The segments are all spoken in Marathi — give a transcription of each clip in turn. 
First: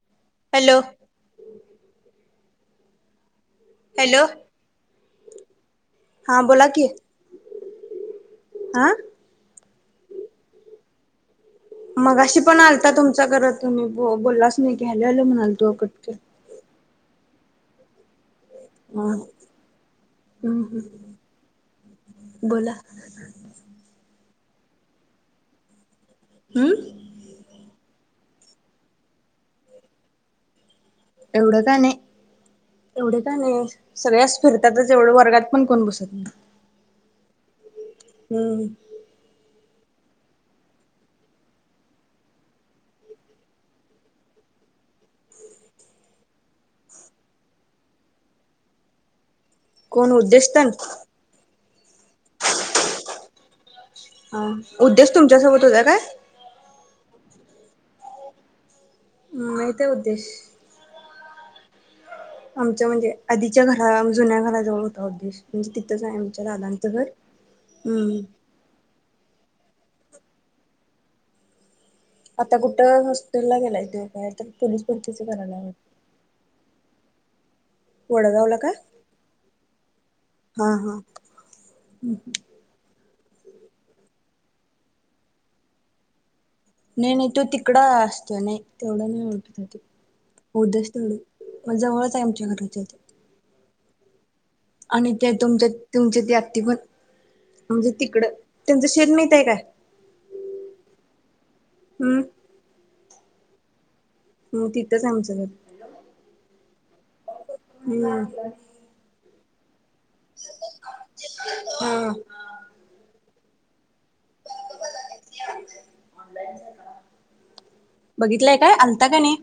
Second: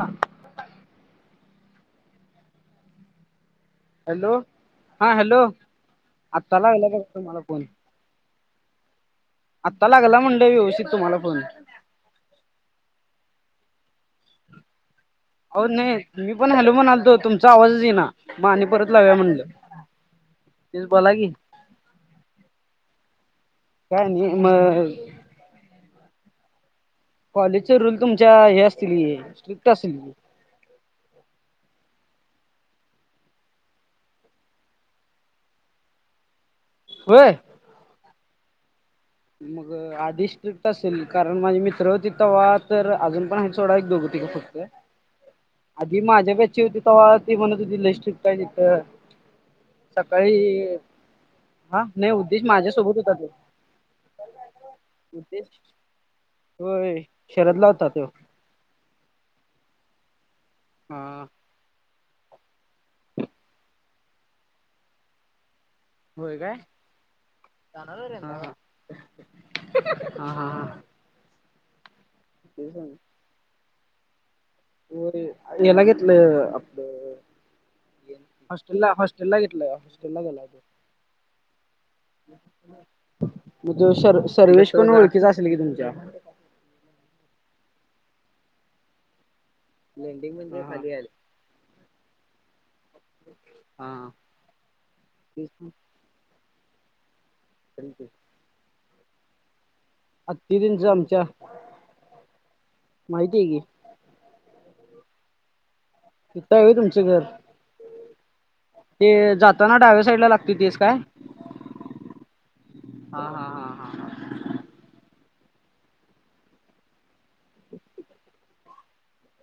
हां, हॅलो, हॅलो हा हॅलो, हा आत्ता बोला ना ला की हेला का तुम्हाला फोन, हा आत्ता लागला म्हणे व्यवस्थित तुम्हाला फोन! अहो मगाशी पण आलता तुमचा गर तुम्ही ब बोललाच नाही घ्याले आ म्हण, ओ नाही मी पण हॅलो म्हणालतो तुमचा आवाजच येईना. पाणी परत हा लाव्या म्हणलं हम्म तेच बोला की, बोला, काय आणि मग, हम्म. कॉलेजचे रूल तुमच्या हे असतील, स्ट्रिक्ट असतील एवढं काय नाय एवढं काय नाई सगळे असं फिरतातच एवढं वर्गात पण कोण बसत नाही. होय. हम्म. मग आधी स्ट्रिक्ट असेल कारण माझे मित्र होती, तवा तर अजून पण आहेत सोडा एक दोघ तिघं फक्त आधी माझ्या बॅचची होती तव्हा ती म्हणत होती लय स्ट्रिक्ट हाय तिथं कोण उद्देश सकाळी तेन हा नाही उद्देश माझ्यासोबत होता तो हा उद्देश तुमच्यासोबत होता काय? होय शहरातला होता तो, हम्म माहितेय उद्देश. हा. आमच्या म्हणजे आधीच्या घरा जुन्या घराजवळ होता अह उद्देश. म्हणजे तिथंच आहे होय आमच्या काय दादांचं घर हम्म. हा हा, हा, हा. आता कुठं हॉस्टेलला गेलाय त्यो काय तर. पोलीस हो रे भरतीचं करायला लागलाय. याला घेतलंय आपलं वडगावला काय हॉस्टेलला, हॉस्टेलला घेतलय, हॉस्टेलला गेलाय तो. हा हा मग तो सर सर्वेस पण ओळखीचा असेल की तुमच्या? नाही नाही तो तिकडं असतो नाही तेवढं नाही ओळखत लेंडिंग म्हणजे उद्देश खाली आले तेवढं मग जवळचं आहे आमच्या घराच्या इथं. हा. आणि ते तेच तुमच्या तुमचे ती आत्ती पण म्हणजे की. तिकड त्यांचं शेत माहीत आहे काय? आत्ति तेंचा आमच्या? हम्म. माहितीय की. हम्म तिथंच आमचं घर. तिथं हाय व्हय तुमचं घर? हम्म ते जाताना डाव्या साईडला लागते तेच काय हा हा, हा. हा [inaudible] बघितलंय काय? आलता की नाई?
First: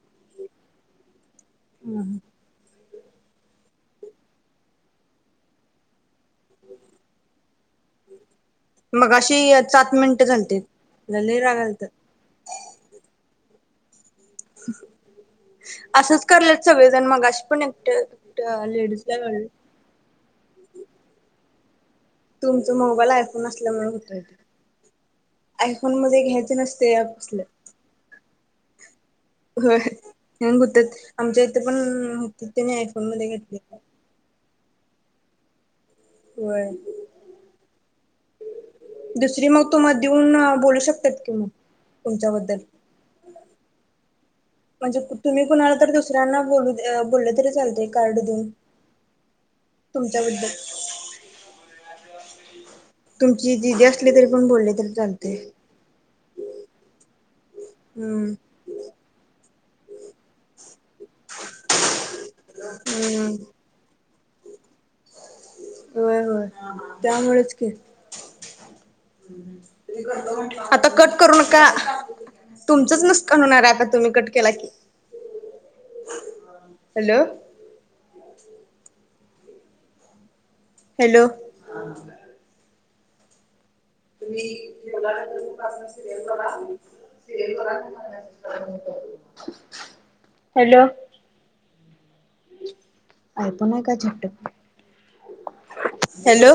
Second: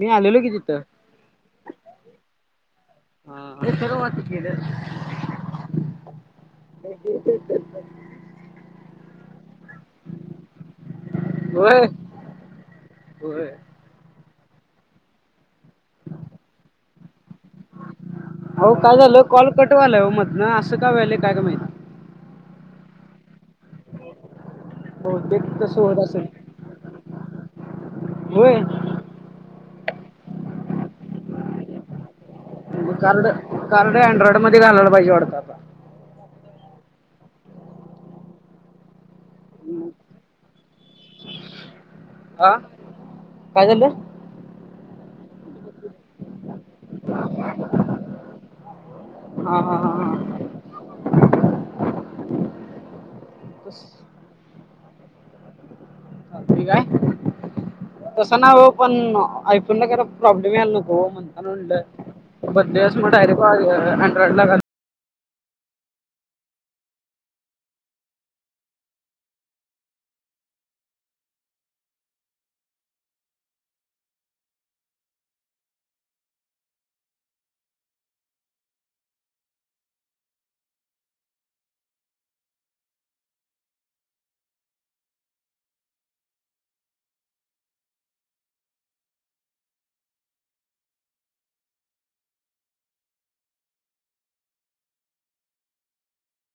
मी आलेलो की तिथं. हा हा ते सर्व वाचीत गेलय. [unintelligible] मगाशी सात मिनिटं झालते तिला लय राग होय. आलता. होय. आशेचं करलेत सगळेजण मगाशी पण एकट्या एकट्या लेडीजला [unintelligible] ओ मधनं असं का होयले काय का माहित. तुमचं मोबाईल आयफोन असल्यामुळे होतंय ते. बहुतेक तसं आयफोन होत मध्येे असेल घ्यायचे नसतय ॲप्स असल्या. होय होय हँग हुत्यात आमच्या इथे पण त्याने मग आयफोन कार्ड मध्ये घेतली. कार्ड अँड्राईड मध्ये घालायला पाहिजे वाटतं आता. होय. दुसरी मग तुमा देऊन अह बोलू शकतात कि मग. हा तुमच्याबद्दल. काय झालं म्हणजे तुम्ही कुणाला तर दुसऱ्यांना बोलू बोललं तरी चालतय कार्ड देऊन हा हा हा हा तुमच्याबद्दल. तुमची दिदी तस- असली तरी पण बोलले तरी चालतय. रात्री काय हम्म तसं नाय हो पण ऐकुन न घेता प्रॉब्लेम यायला नको. हो म्हणताना म्हणलं बदलुयाच मग हम्म अँड्रॉइडला घालं होय होय त्यामुळेच की. आता कट करू नका. तुमचंच नुसकान होणार आहे आता तुम्ही कट केला की. [inaudible] हॅलो. हॅलो! तुम्ही [unintelligible] पासून सिरीयल बघा. हॅलो! आयफोन हाय काय झट्टक. हॅलो!